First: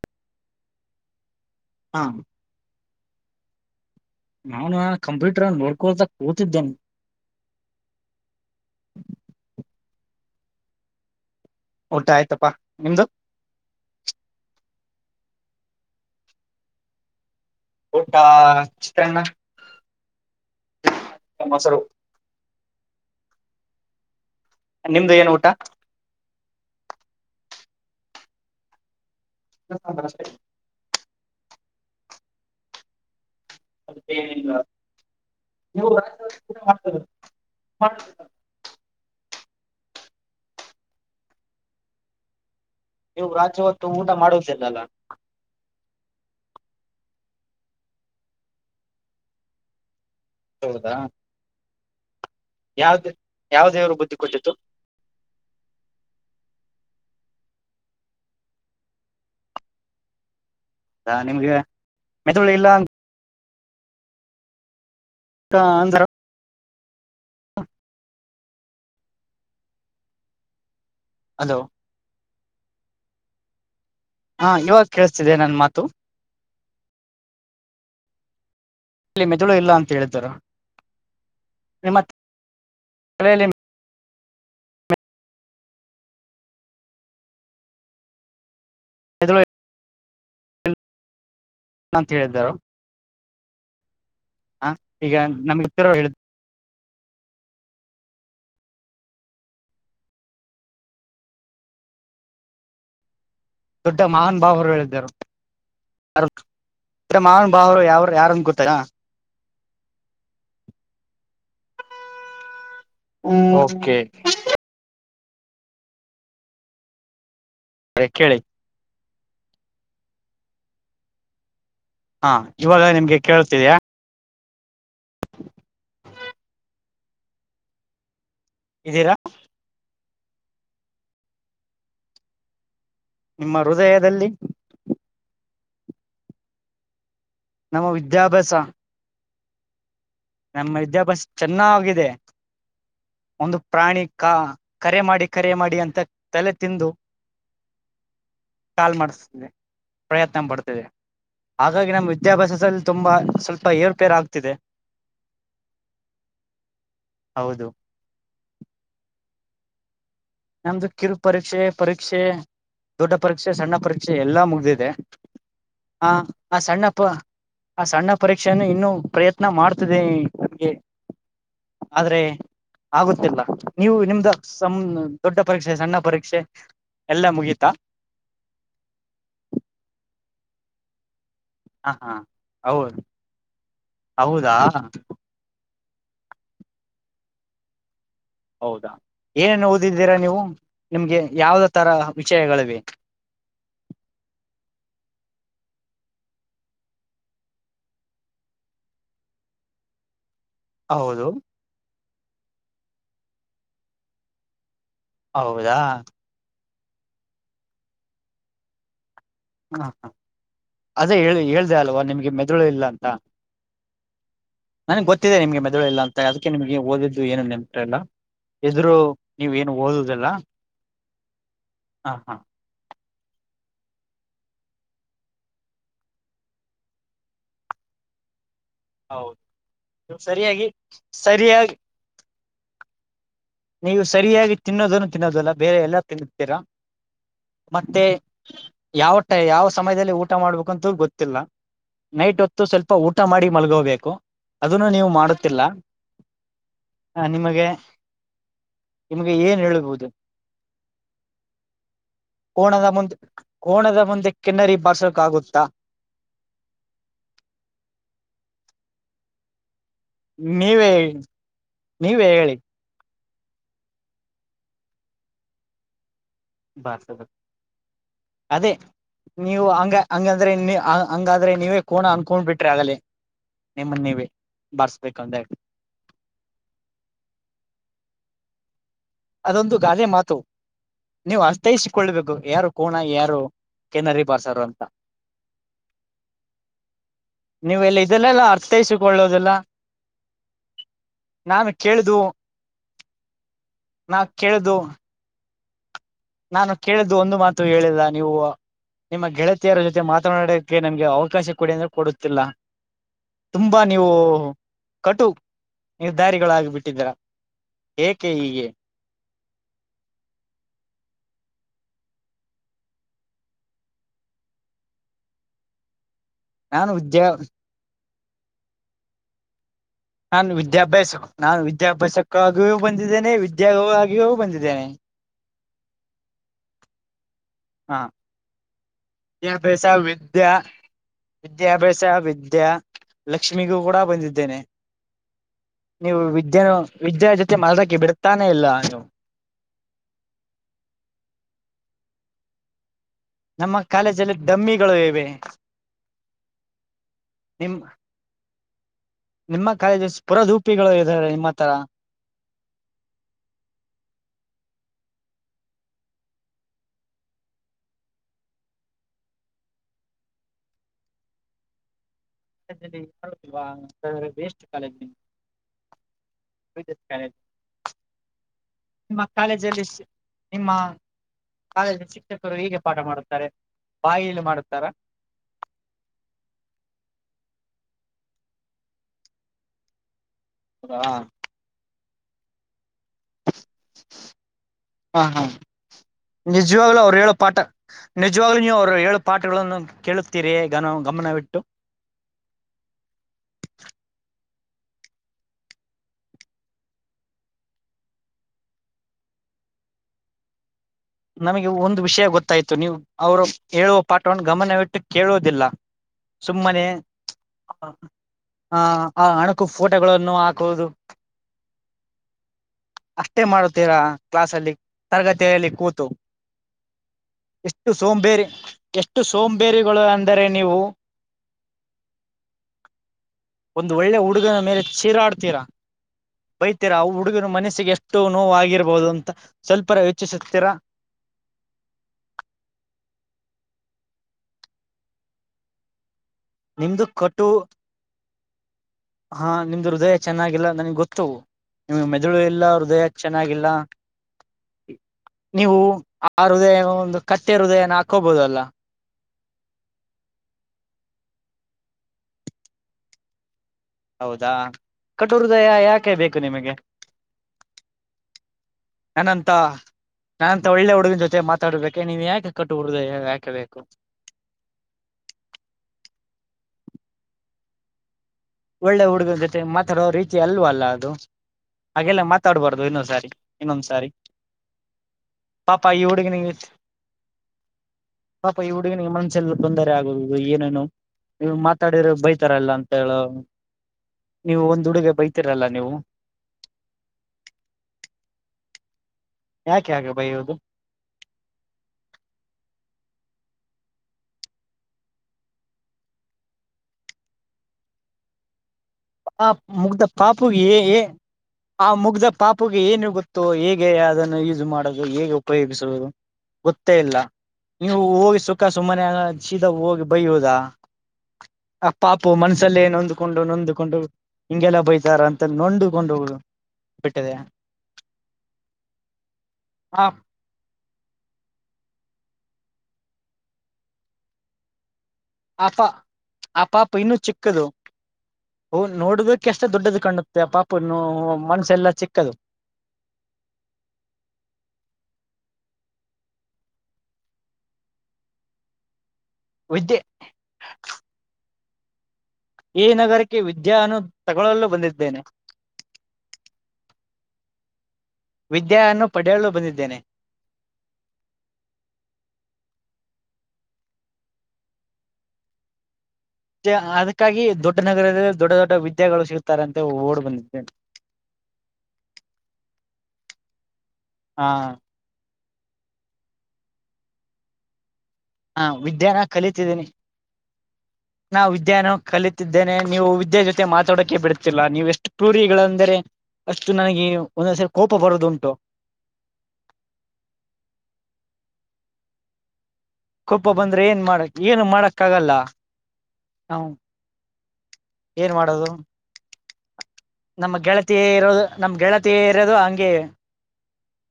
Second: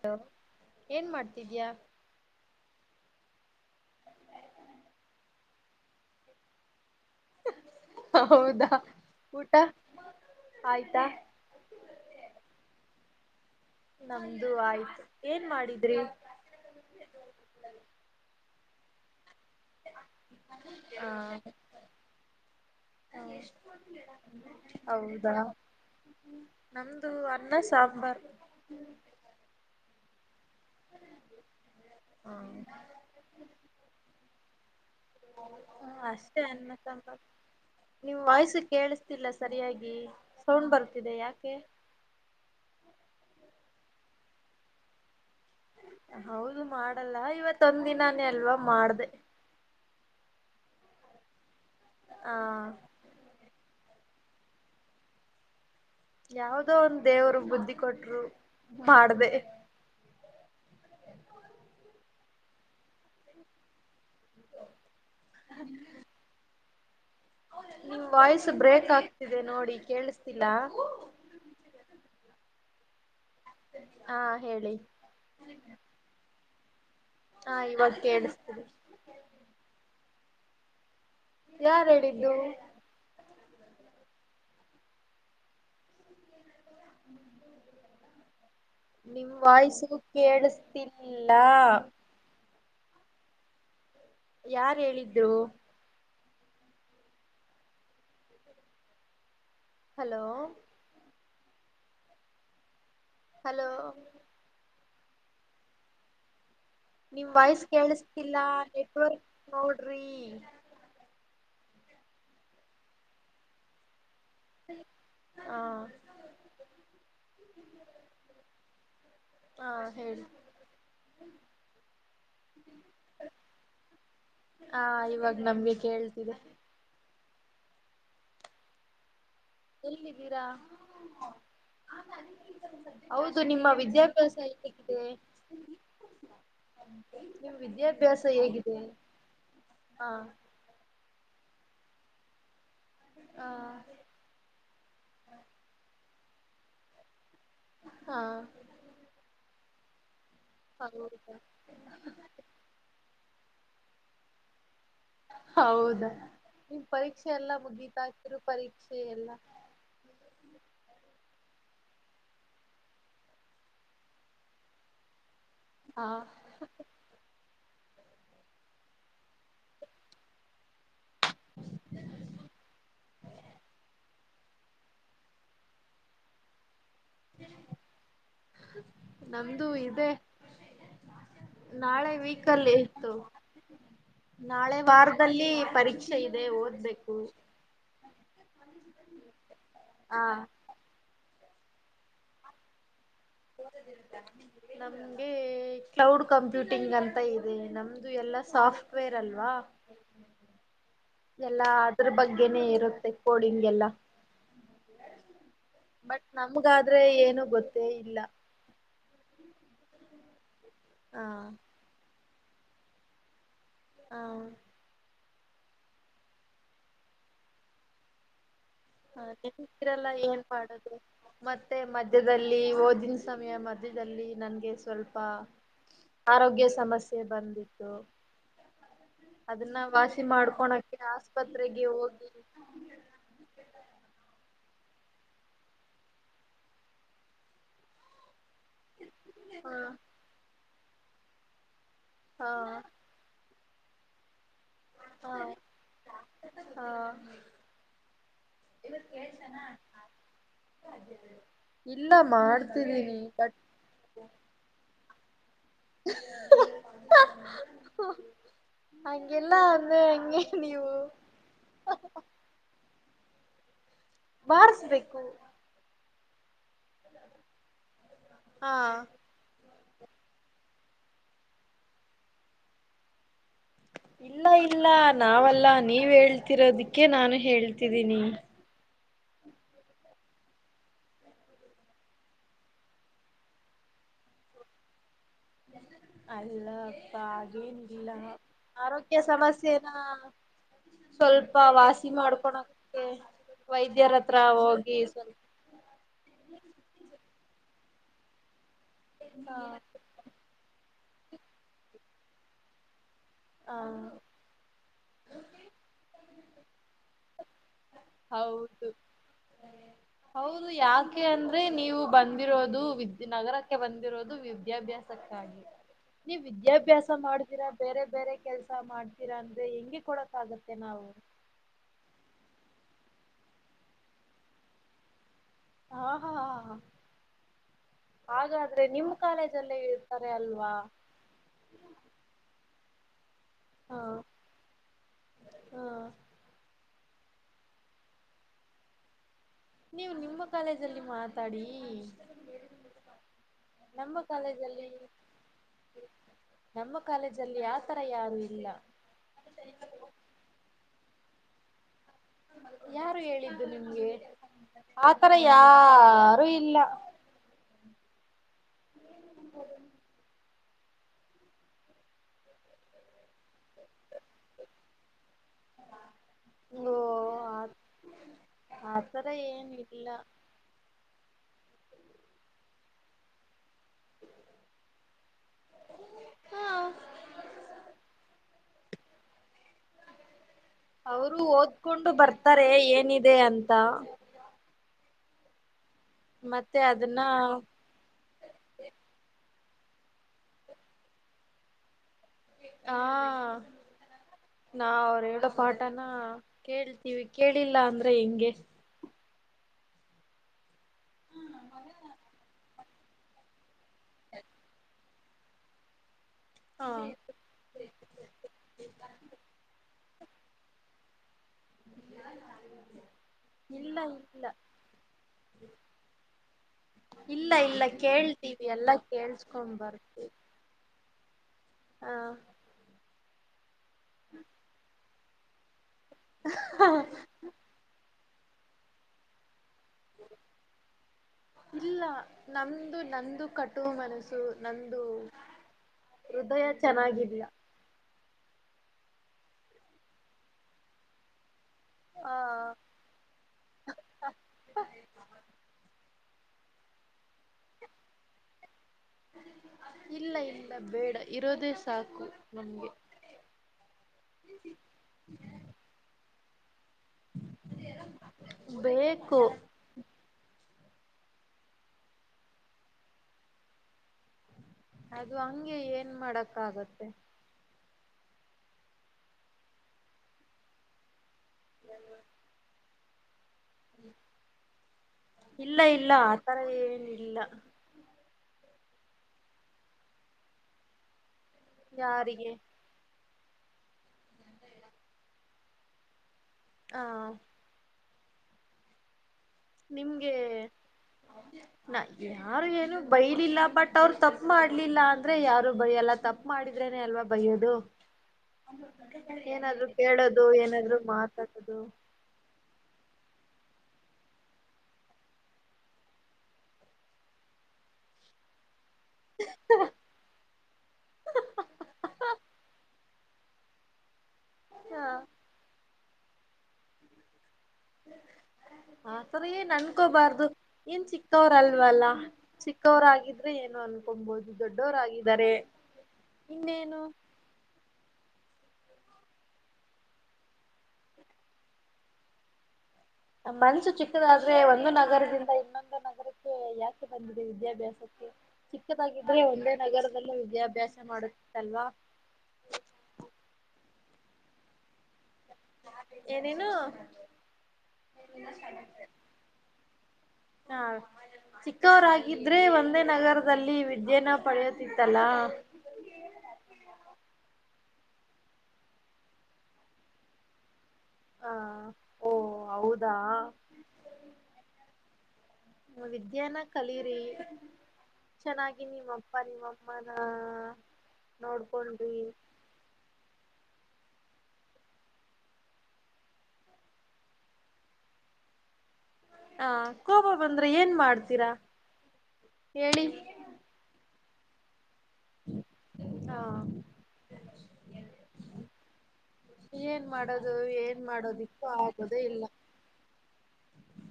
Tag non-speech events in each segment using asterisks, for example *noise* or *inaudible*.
Hello ಏನ್ ಮಾಡ್ತಿದ್ಯಾ. ಹಾ *unintelligible* ಕಂಪ್ಯೂಟರನ್ ನಡ್ಕೋತ ಕೂತಿದ್ದೇನು. ಹೌದಾ ಊಟ ಆಯ್ತಾ. ಊಟ ಆಯ್ತಪ್ಪಾ ನಿಮ್ದು. ನಮ್ದು ಆಯ್ತು ಏನ್ ಮಾಡಿದ್ರಿ. ಊಟಾ ಚಿತ್ರಾನ್ನ. ಆ ಆ. ಮೊಸರು ನಿಮ್ದು ಏನ್ ಹೌದಾ ಊಟ ನಮ್ದು ಅನ್ನ, ಸಾಂಬಾರ್. *unintelligible* ಆ ಮತ್ತೇನಿಲ್ಲ ಹು ಅಷ್ಟೇ ಅನ್ನ, ಸಾಂಬಾರ್ ನೀವ್ ಮಾಡ್ತಿರಲ್ಲ. ವಾಯ್ಸು ಕೇಳಸ್ ತ್ತಿಲ್ಲ ಸರಿಯಾಗಿ ಸೌಂಡ್ ಬರ್ತಿದೆ ಯಾಕೆ. ನೀವು ರಾಚೆ ಹೊತ್ತು ಊಟ ಮಾಡೋದಿಲ್ಲ ಅಲ್ಲಾ. ಹೌದು ಮಾಡಲ್ಲ ಇವತ್ತೊಂದ್ ದಿನಾನೇ ಅಲ್ವಾ ಮಾಡ್ದೆ. ಹೌದಾ ಆ *unintelligible* ಯಾವ ದೇವ್ರು ಬುದ್ಧಿ ಕೊಟ್ಟಿತು. ಯಾವದೋ ಒಂದು ದೇವರು ಬುದ್ಧಿ ಕೊಟ್ರು ಮಾಡ್ದೆ. ಅದಾ ನಿಮ್ಗ ಮೆದುಳು ಇಲ್ಲ ಅ *unintelligible* ಅಂದ್ರ ನಿಮ್ಮ ವಾಯ್ಸ್ ಬ್ರೇಕ್ ಆಗ್ತಿದೆ ನೋಡಿ ಕೇಳಿಸ್ತಿಲ್ಲ. ಹಲೋ ಹಾ ಇವಾಗ ಕೇಳಿಸ್ತಿದೆ ನನ್ನ್ ಮಾತು. ಹಾ ಇವಾಗ ಕೇಳಸ್ತಿದೆ. ಇಲ್ಲಿ ಮೆದುಳು ಇಲ್ಲ ಅಂತ ಹೇಳ್ತಾರ. ಯಾರ್ ಹೇಳಿದ್ದು. *unintelligible* ನಿಮ್ಮ್ ಮೆದುಳು ವಾಯ್ಸು ಕೇಳಸ್ತಿಲ್ಲಾ. ಅಂತ್ ಹೇಳಿದ್ದರು. ಆ ಯಾರ್ ಈಗ ಹೇಳಿದ್ರು ನಮ್ಮ್ *unintelligible* ಹಲೋ ಹಲೋ ದೊಡ್ಡ ಮಹಾನ್ ಬಾವರು ಹೇಳಿದ್ದರು *unintelligible* ನಿಮ್ಮ್ ಮಾವನ್ ವಾಯ್ಸ್ ಭಾವರು ಯಾವ್ರ ಯಾರಂದ ಕೇಳಿಸ್ತಿಲ್ಲಾ ಗೊತ್ತಾ ನೆಟ್ವರ್ಕ್ ನೋಡ್ರಿ. ಓಕೆ ಆ *unintelligible* ಕೇಳಿ. ಆ ಹೇಳಿ. ಆ ಇವಾಗ ನಿಮ್ಗೆ ಕೇಳ್ತಿದೆಯಾ. ಹಾ ಇವಾಗ ನಮ್ಗೆ ಕೇಳ್ತಿದೆ. ಇದ್ದೀರಾ ಎಲ್ಲಿದ್ದೀರಾ ಹೌದು ನಿಮ್ಮ ವಿದ್ಯಾಭ್ಯಾಸ ಹೇಗಿದೆ. ನಿಮ್ ವಿದ್ಯಾಭ್ಯಾಸ ಹೇಗಿದೆ ಹಾ. ನಮ್ಮ ವಿದ್ಯಾಭ್ಯಾಸ ಚೆನ್ನಾಗಿದೆ ಹಾ ಒಂದು ಪ್ರಾಣಿ ‌. ಕಾ ಕರೆ ಮಾಡಿ ಕರೆ ಮಾಡಿ ಅಂತ ತಲೆ ತಿಂದು. ಹಾ. ಕಾಲ್ ಮಾಡ್ಸತಿನಿ ಪ್ರಯತ್ನ ಪಡ್ *inaudible* ಹಾಗಾಗಿ ನಮ್ ವಿದ್ಯಾಭ್ಯಾಸದಲ್ಲಿ ತುಂಬಾ ಸ್ವಲ್ಪ ಏರಪೇರ ಆಗ್ತಿದೆ. ಹೌದಾ ನಿಮ್ ಪರೀಕ್ಷೆ ಎಲ್ಲಾ ಹೌದು ಮುಗೀತಾ ಕಿರು ಪರೀಕ್ಷೆ ಎಲ್ಲಾ. ನಮ್ದು ಕಿರು ಪರೀಕ್ಷೆ ಪರೀಕ್ಷೆ ದೊಡ್ಡ ಪರೀಕ್ಷೆ ಸಣ್ಣ ಪರೀಕ್ಷೆ ಎಲ್ಲಾ ಮುಗ್ದಿದೆ. ಹಾ. ಆ ಸಣ್ಣ ಪ ಆ ಸಣ್ಣ ಪರೀಕ್ಷೆಯನ್ನು ಇನ್ನು ಪ್ರಯತ್ನ ಮಾಡ್ತಿದೆ ನಮ್ಗೆ. ಆದ್ರೆ ಆಗುತ್ತಿಲ್ಲ ನೀವು ನಿಮ್ದ ಸಂ ದೊಡ್ಡ ಪರೀಕ್ಷೆ ಸಣ್ಣ ಪರೀಕ್ಷೆ ಎಲ್ಲ ಮುಗೀತಾ. ನಮ್ದು ಇದೆ. ಹ ನಾಳೆ ಹಾ ವೀಕಲ್ಲಿ ಹೌದು ಇತ್ತು ಹೌದಾ ನಾಳೆ ವಾರದ. ದಲ್ಲಿ ಪರೀಕ್ಷೆ ಇದೆ ಓದ್ಬೇಕು. ಹೌದಾ ಏನೇನು ಓದಿದ್ದೀರಾ ಆ ನೀವು ನಿಮ್ಗೆ ಯಾವ್ದತರ ವಿಷಯಗಳಿವೆ. ನಮ್ಗೆ ಕ್ಲೌಡ್ ಕಂಪ್ಯೂಟಿಂಗ್ ಅಂತ ಇದೆ ನಮದ. ಇದು ಎಲ್ಲಾ ಸಾಫ್ಟವೇರ್ ಅಲ್ವಾ. ಹೌದು. ಎಲ್ಲ ಅದ್ರ ಬಗ್ಗೆನೆೇ ಇರುತ್ತೆ ಕೋಡಿಂಗೆಲ್ಲ. ಹೌದಾ. ಬಟ್ ನಮಗಾದ್ರೆ ಏನು ಗೊತ್ತೇ ಇಲ್ಲ. ಹಾ ಹಾ ಅದೇ ಹ ಹೇಳಿ ಹೇಳ್ದ ಅಲ್ವಾ ನಿಮ್ಗೆ ಮೆದುಳು ಇಲ್ಲ ಅಂತ. ಹಾ. ನಂಗೆ ಗೊತ್ತಿದೆ ನಿಮ್ಗೆ ಮೆದುಳಿಲ್ಲ ಅಂತ ಅದಕ್ಕೆ ನಿಮಗೆ ಓದಿದ್ದು ಏನು ನೆನಪ ಇರ ಲ್ಲ. ಹಾ ನೆನಪಿರಲ್ಲ ಏನ್ ಮಾಡದು ಮತ್ತೆ ಹ ಹಾ ಮಧ್ಯದಲ್ಲಿ. ಇಲ್ಲಿ ಓದಿನ ಸಮಯ ಮಧ್ಯದಲ್ಲಿ ನಂಗೆ ಸ್ವಲ್ಪ. ಆರೋಗ್ಯ ಸಮಸ್ಯೆ ಬಂದಿತ್ತು. ಹೌದು ಅದನ್ನ ನೀವು ವಾಸಿ ಸರಿಯಾಗಿ ಮಾಡ್ಕೊಣಕೆ ಸರಿಯಾಗಿ ಆಸ್ಪತ್ರೆಗೆ ಹೋಗಿ. ನೀವು ಸರಿಯಾಗಿ ತಿನ್ನೋದನ್ನು ತಿನ್ನೋದಲ್ಲ ಬೇರೆ ಎಲ್ಲ ತಿನ್ನುತ್ತೀರಾ ಮತ್ತೆ. ಯಾವ ಟೈ ಯಾವ ಹ ಸಮಯದಲ್ಲಿ ಊಟ ಮಾಡ್ಬೇಕಂತು ಗೊತ್ತಿಲ್ಲ ನೈಟ್ ಹಾ ಹೊತ್ತು ಸ್ವಲ್ಪ ಊಟ. ಮಾಡಿ ಮಲ್ಗೋಬೇಕು ಅದನ್ನು ನೀವು ಹಾ ಮಾಡುತ್ತಿಲ್ಲ ಹಾ ಆ ನಿಮಗೆ. ನಿಮ್ಗೆ ಏನ್ ಹೇಳ್ಬಹುದು. ಇಲ್ಲ ಕೋಣದ ಮುಂದೆ ಮಾಡ್ತಿದಿನಿ ಬಟ್. ಕೋಣದ ಮುಂದೆ ಕೀನ್ನರಿ ಬಾರ್ಸೋಕಾಗುತ್ತಾ. *unintelligible* ಅಂಗಲ್ಲಾ ಅಂದ. ಅಂಗೆ ನೀವೇ ನೀವು. ಹೇಳಿ, ನೀವೇ ಹೇಳಿ ಬಾರಿಸಬೇಕು. ಭಾರತದ ಅದೇ. ಹಾ ನೀವು ಹಂಗ ಹಂಗಂದ್ರೆ ನೀ ಹಂಗಾದ್ರೆ ನೀವೇ ಕೋಣ ಅನ್ಕೊಂಡ್ ಬಿಟ್ರಿ ಆಗಲೆ. ಇಲ್ಲ ಇಲ್ಲ ನಾವಲ್ಲಾ ನೀವ್ ಹೇಳ್ತಿರೋದಿಕ್ಕೆ ನಾನು ಹೇಳ್ತಿದ್ದೀನಿ. ಅದೊಂದು ಗಾದೆ ಮಾತು. ನೀವು ಅರ್ಥೈಸಿಕೊಳ್ಳಬೇಕು ಯಾರು ಕೋಣ ಯಾರು ಕೆನರಿ ಬಾರ್ಸರು ಅಂತ. ಅಲ್ಲ ಅಪ್ಪ ಅದು ಏನು ನೀವೆಲ್ಲ ಇಲ್ಲ. ಇದೆಲ್ಲೆಲ್ಲ ಆರೋಗ್ಯ ಅರ್ಥೈಸಿಕೊಳ್ಳೋದಿಲ್ಲ ಸಮಸ್ಯೆನ ಸ್ವಲ್ಪ ನಾನು ವಾಸಿ ಕೇಳ್ದು ಮಾಡ್ಕೊಣಕ್ ಗೆ ವೈದ್ಯರ್ ನಾ ಹತ್ರ ಕೇಳ್ದು ಹೋಗಿ ಸ್ವಲ್ಪ ನಾನು ಕೇಳಿದ್ದು ಒಂದು ಮಾತು ಹೇಳಿಲ್ಲ ನೀವು ನಿಮ್ಮ ಗೆಳತಿಯರ ಜೊತೆ ಮಾತನಾಡ ಕ್ಕೆ ನಮ್ಗೆ ಅವಕಾಶ ಕೊಡಿ ಅಂದ್ರೆ ಕೊಡುತ್ತಿಲ್ಲ ಆ ತುಂಬಾ ನೀವು ಕಟು ನಿರ್ಧಾರಿಗಳಾಗಿಬಿಟ್ಟಿದ್ದೀರ. ಹೌದು. *inaudible* ಹೌದು ಯಾಕೆ ಅಂದ್ರೆ ನೀವು ಬಂದಿರೋದು ವಿದ್ಯ್ ನಗರಕ್ಕೆ ಬಂದಿರೋದು ವಿದ್ಯಾಭ್ಯಾಸಕ್ಕೆ. ಕ್ಕಾಗಿ ನೀವ್ ನಾನು ವಿದ್ಯಾಭ್ಯಾಸ ವಿದ್ಯಾ ಮಾಡ್ದಿರಾ ಬೇರೆ ಬೇರೆ ಕೆಲ್ಸ ಮಾಡ್ತೀರಾ ಅಂದ್ರೆ ಹೆಂಗೆ. ಕೊಡಕ್ ನಾನು ಆಗತ್ತೆ ನಾವು ವಿದ್ಯಾಭ್ಯಾಸ ನಾನು ವಿದ್ಯಾಭ್ಯಾಸಕ್ಕಾಗಿಯೂ ಬಂದಿದ್ದೇನೆ ವಿದ್ಯಾಗವಾಗಿಯೂ ಬಂದಿದ್ದೇನೆ. ಹಾ ಹಾ ಹಾ ಹಾ ಹಾಗಾದ್ರೆ ನಿಮ್ ಕಾಲೇಜಲ್ಲೇ ವಿದ್ಯಾಭ್ಯಾಸ ಇರ್ತಾರೆ ವಿದ್ಯಾ ಅಲ್ವಾ. ವಿದ್ಯಾಭ್ಯಾಸ ವಿದ್ಯಾ ಲಕ್ಷ್ಮಿಗೂ ಕೂಡ ಹ ಬಂದಿದ್ದೇನೆ ಹ ನೀವು ವಿದ್ಯಾ ವಿದ್ಯ ಜೊತೆ ಮಾಲ್ರಕ್ಕೆ ಬಿಡ್ತಾನೆ ಇಲ್ಲ ನೀನು. ನೀವು ನಿಮ್ಮ ಕಾಲೇಜಲ್ಲಿ ಮಾತಾಡಿ. ನಮ್ಮ ಕಾಲೇಜಲ್ಲಿ ದಮ್ಮಿಗಳು ಇವೆ. ನಮ್ಮ ಕಾಲೇಜಲ್ಲಿ ನಿಮ್ ಆ ತರ ಯಾರು ಇಲ್ಲ. ನಿಮ್ಮ ಕಾಲೇಜಲ್ ಸ್ಪುರದೂಪಿಗಳು ಇದಾರೆ ನಿಮ್ಮತ್ರ. ಯಾರು ಹೇಳಿದ್ದು ನಿಮ್ಗೆ ಆತರ ಯಾರು ಇಲ್ಲ. *inaudible* *unintelligible* Best college. ಓ *inaudible* ನಿಮ್ಮ ಆತರ ಏನು ಕಾಲೇಜಲ್ಲಿ ಇಲ್ಲ ನಿಮ್ಮ ಕಾಲೇಜು ಶಿಕ್ಷಕರು ಹೀಗೆ ಪಾಠ ಮಾಡುತ್ತಾರೆ ಬಾಯಲಿ ಮಾಡುತ್ತಾರಾ. ಹ ಅವರು ಓದ್ಕೊಂಡು ಬರ್ತಾರೆ ಏನಿದೆ ಅಂತ. ಹಾ ಹಾ ಮತ್ತೆ ನಿಜವಾಗಲೂ ಅವ್ರು ಅದನ್ನ ಹೇಳೋ ಪಾಠ ನಿಜವಾಗ್ಲು ನೀವು ಅವ್ರು ಹೇಳೊ ಪಾಠಗಳನ್ನು ಕೇಳುತ್ತೀರಿಯೆ ಗನ ಗಮನವಿಟ್ಟು. ಹಾ ನಾ ಅವ್ರು ಹೇಳೋ ಪಾಠನ ಕೇಳ್ತೀವಿ ಕೇಳಿಲ್ಲ ಅಂದ್ರೆ ಹೆಂಗೆ. ನಮಗೆ ಒಂದು ವಿಷಯ ಗೊತ್ತಾಯ್ತು ನೀವು ಅವರು ಹೇಳುವ ಪಾಠವನ್ನು ಗಮನವಿಟ್ಟು ಕೇಳುವುದಿಲ್ಲ. ಸುಮ್ಮನೆ ಹ ಆ ಆ ಅಣಕು ಫೋಟೋಗಳನ್ನು ಹಾಕುವುದು. ಅಷ್ಟೇ ಮಾಡತೀರಾ ಇಲ್ಲ ಇಲ್ಲ ಕ್ಲಾಸಲ್ಲಿ ತರಗತಿಯಲ್ಲಿ ಕೂತ್ ತು ಇಲ್ಲ ಇಲ್ಲ ಎಷ್ಟು ಸೋಂಬೇರಿ ಕೇಳ್ತೀವಿ ಎಲ್ಲಾ ಎಷ್ಟು ಕೇಳ್ಸ್ಕೊಂಡ್ ಸೋಂಬೇರಿಗಳು ಅಂದರೆ ನೀವು ಹಾ ಒಂದು ಒಳ್ಳೆ ಹುಡುಗನ ಮೇಲೆ ಚೀರಾಡ್ತೀರಾ ಹ ಬೈತೀರಾ ಅವು ಹುಡುಗರು ಮನಸ್ಸಿಗೆ ಎಷ್ಟು ನೋವುಗಿರಬಹುದು ಅಂತ ಸ್ವಲ್ಪ ಯೋಚಿಸುತ್ತೀರಾ. ಇಲ್ಲ ನಮ್ದು ನಂದು ಕಟು ಮನಸು ನಂದು ಹೃದಯ ನಿಮ್ದು ಚೆನ್ನಾಗಿಲ್ಲ. ಕಟು ಹಾ ನಿಮ್ದು ಹೃದಯ ಚೆನ್ನಾಗಿಲ್ಲ ನನ್ಗೆ ಗೊತ್ತು ನಿಮ್ಮ ಆ ಮೆದುಳು ಇಲ್ಲ ಹೃದಯ ಚೆನ್ನಾಗಿಲ್ಲ. ನೀವು ಆ ಹೃದಯ ಒಂದು ಕತ್ತೆ ಹೃದಯನ ಹಾಕೋಬೋದಲ್ಲ. ಇಲ್ಲ ಇಲ್ಲ ಬೇಡ ಇರೋದೇ ಸಾಕು ನಮ್ಗೆ. ಹೌದಾ ಕಟು ಹೃದಯ ಯಾಕೆ ಬೇಕು ನಿಮಗೆ? ಬೇಕು ಅನಂತ. ನಾನ್ಂತ ಒಳ್ಳೆ ಹುಡುಗನ್ ಜೊತೆ ಮಾತಾಡ್ಬೇಕೆ ನೀವ್ ಯಾಕೆ ಕಟ್ಟು ಹೃದಯ ಯಾಕೆ ಬೇಕು. ಅದು ಹಂಗೆ ಏನ್ ಮಾಡಕ್ಕ ಆಗತ್ತೆ. ಒಳ್ಳೆ ಹುಡುಗನ ಜೊತೆ ಮಾತಾಡುವ ರೀತಿ ಅಲ್ವ ಅಲ್ಲ ಅದು ಹಾಗೆಲ್ಲ ಮಾತಾಡಬಾರ್ದ ಇನ್ನೊಂದ್ಸಾರಿ. ಇನ್ನೊಂದ ಸಾರಿ ಇಲ್ಲ ಪಾಪ ಈ ಇಲ್ಲ ಹುಡುಗನ ಆತರ ಏನಿಲ್ಲ ಪಾಪಾ ಈ ಹುಡುಗ ನಿಮ್ಮ ಮನ್ಸಲ್ಲಿ ಬಂದರೆ ಆಗೋದು ಏನೇನು ನೀವ್ ಮಾತಾಡಿದ್ರೆ ಯಾರಿಗೆ ಬೈತಾರಲ್ಲ ಅಂ ಕೇಳೋ. ನೀವು ಒಂದ್ ಹುಡುಗ ಬೈತಿರಲ್ಲ ನೀವು. ಹಾ. ಯಾಕೆ ಹಾಗೆ ನಿಮ್ಗೆ ಬೈಯೋದು ನ ಯಾರು ಏನು ಬೈಲಿಲ್ಲ ಬಟ್ ಅವ್ರು ತಪ್ಪ ಮಾಡ್ಲಿಲ್ಲ ಅಂದ್ರೆ ಯಾರು ಬೈಯಲ್ಲ ತಪ್ಪ ಮಾಡಿದ್ರೇನೆ ಅಲ್ವಾ ಬೈಯೋದು. ಆ ಏನಾದ್ರು ಮುಗಧ ಕೇಳೋದು ಪಾಪೂ ಹೇ ಹೇ ಏನಾದ್ರು ಮಾತಾಡೋದು ಆ ಮುಗ್ಧ ಪಾಪಗೆ ಏನು ಗೊತ್ತು ಹೇಗೆ ಅದನ್ನು ಯೂಸ್ ಮಾಡೋದು ಹೇಗೆ ಉಪಯೋಗಿಸುದು. ಗೊತ್ತೇ ಇಲ್ಲ ನೀವು ಹೋಗಿ ಸು ಪಕ್ಕ ಸುಮ್ಮನೆ ಸೀದ ಹೋಗಿ ಬಯ್ಯುದ ಆ ಪಾಪು ಮನ್ಸಲ್ಲಿ ಏನೊಂದು ಕೊಂಡು ನೊಂದಕೊಂಡು ಹಿಂಗೆಲ್ಲ ಹ ಬಯತಾರ ಅಂತ ನೊದ್ಕೊಂಡು ಬಿಟ್ಟಿದೆ. ಆ ತರಾ ಏನ್ ಆ ಅನ್ಕೋಬಾರ್ದು. ಏನ್ ಚಿಕ್ಕವರಲ್ವಲ್ಲ ಚಿಕ್ಕವರಾಗಿದ್ರೆ ಏನು ಅನ್ಕೊಬಹುದು. ದೊಡ್ಡವರಾಗಿದ್ದಾರೆ ಇನ್ನೇನು. ಕದು. ಹ ನೋಡೋದಕ್ಕೆ ಅಷ್ಟ ದೊಡ್ಡದು ಕಂಡುತ್ತೆ ಪಾಪ ಮನ್ಸ ಎಲ್ಲಾ ಚಿಕ್ಕದು. ನಮ್ಮ್ ಮನ್ಸು ಚಿಕ್ಕದಾದ್ರೆ ಒಂದು ನಗರದಿಂದ ಇನ್ನೊಂದು ನಗರಕ್ಕೆ ಯಾಕೆ ಬಂದಿದೆ ವಿದ್ಯಾಭ್ಯಾಸಕ್ಕೆ, ಚಿಕ್ಕದಾಗಿದ್ರೆ ಒಂದೇ ವಿದ್ಯೆ ನಗರದಲ್ಲ ವಿದ್ಯಾಭ್ಯಾಸ ಮಾಡುತಿತ್ತಲ್ವಾ. ಈ ನಗರಕ್ಕೆ ವಿದ್ಯ ಅನ್ನು ತಗೊಳ್ಳಲು ಬಂದಿದ್ದೇನೆ. ಏನ ಏನು. ವಿದ್ಯಾ ಅನ್ನು ಪಡೆಯಲು ಬಂದಿದ್ದೇನೆ. ಹಾ. ಚಿಕ್ಕವರಾಗಿದ್ರೆ ಒಂದೇ ನಗರದಲ್ಲಿ ವಿದ್ಯೆನ ಪಡೆಯತಿತ್ತಲ್ಲಾ. ಮ ಅದಕ್ಕಾಗಿ ದೊಡ್ಡ ನಗರದಲ್ಲಿ ದೊಡ್ಡ ದೊಡ್ಡ ವಿದ್ಯಾಗಳು ಸಿಗ್ತಾರೆ ಅಂತ ಓಡ್ ಬಂದಿದ್ದೆನೆ. ಹಾ ಓ ಹೌದಾ. ಹಾ. ವಿದ್ಯಾನ ಕಲೀರಿ. ಹಾ ಚೆನ್ನಾಗಿ ವಿದ್ಯಾನ ನಿಮ್ಮಪ್ಪ ಕಲಿತಿದ್ದೀನಿ ನಿಮ್ಮಮ್ಮನ ನೋಡ್ಕೊಂಡ್ರಿ. ಇದೇನೆ ನೀವು ವಿದ್ಯೆ ಜೊತೆ ಮಾತಾಡಕ್ಕೆೆ ಬಿಡ್ತಿಲ್ಲ ನೀವು ಎಷ್ಟು ಕ್ರೂರಿಗಳೆಂದ್ರರೆ. ಅಷ್ಟು ನನಗೆ ಒಂದೊಂದ್ಸರಿ ಕೋಪ ಬರೋದು ಉಂಟು. ಹಾ ಕೋಪ ಬಂದ್ರೆ ಏನ್ ಮಾಡ್ತೀರಾ ಹೇಳಿ. ಕೊಪ್ಪ ಬಂದ್ರೆ ಏನ್ ಮಾಡಕ್ ಏನು ಮಾಡಕ್ಕ ಆಗಲ್ಲ ಹಾ ನಾವು ಏನ್ ಮಾಡೋದು. ಏನ್ ನಮ್ ಮಾಡೋದು ಗೆಳತ ಏನ್ ಇರೋದು ಮಾಡೋದಿಕ್ಕೂ ನಮ್ ಗೆಳತಿಯ ಆಗೋದೇ ಇಲ್ಲ ಇರೋದು ಹಂಗೆ.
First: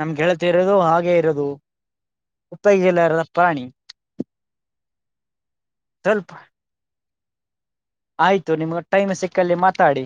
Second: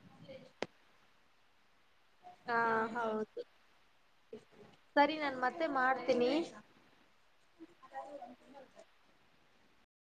ನಮ್ ಗೆಳತಿ ಇರೋದು ಹಾಗೆ ಇರೋದು ಹಾ ಉಪ್ಪೋಗಿಲ್ಲರದ ಹೌದು ಪ್ರಾಣಿ. ಸರಿ ನಾನ್ ಮತ್ತೆ ಸ್ವಲ್ಪ ಮಾಡ್ತೀನಿ. ಆಯ್ತು ನಿಮ್ಗೆ ಟೈಮ್ ಸಿಕ್ಕಲ್ಲಿ ಮಾತಾಡಿ.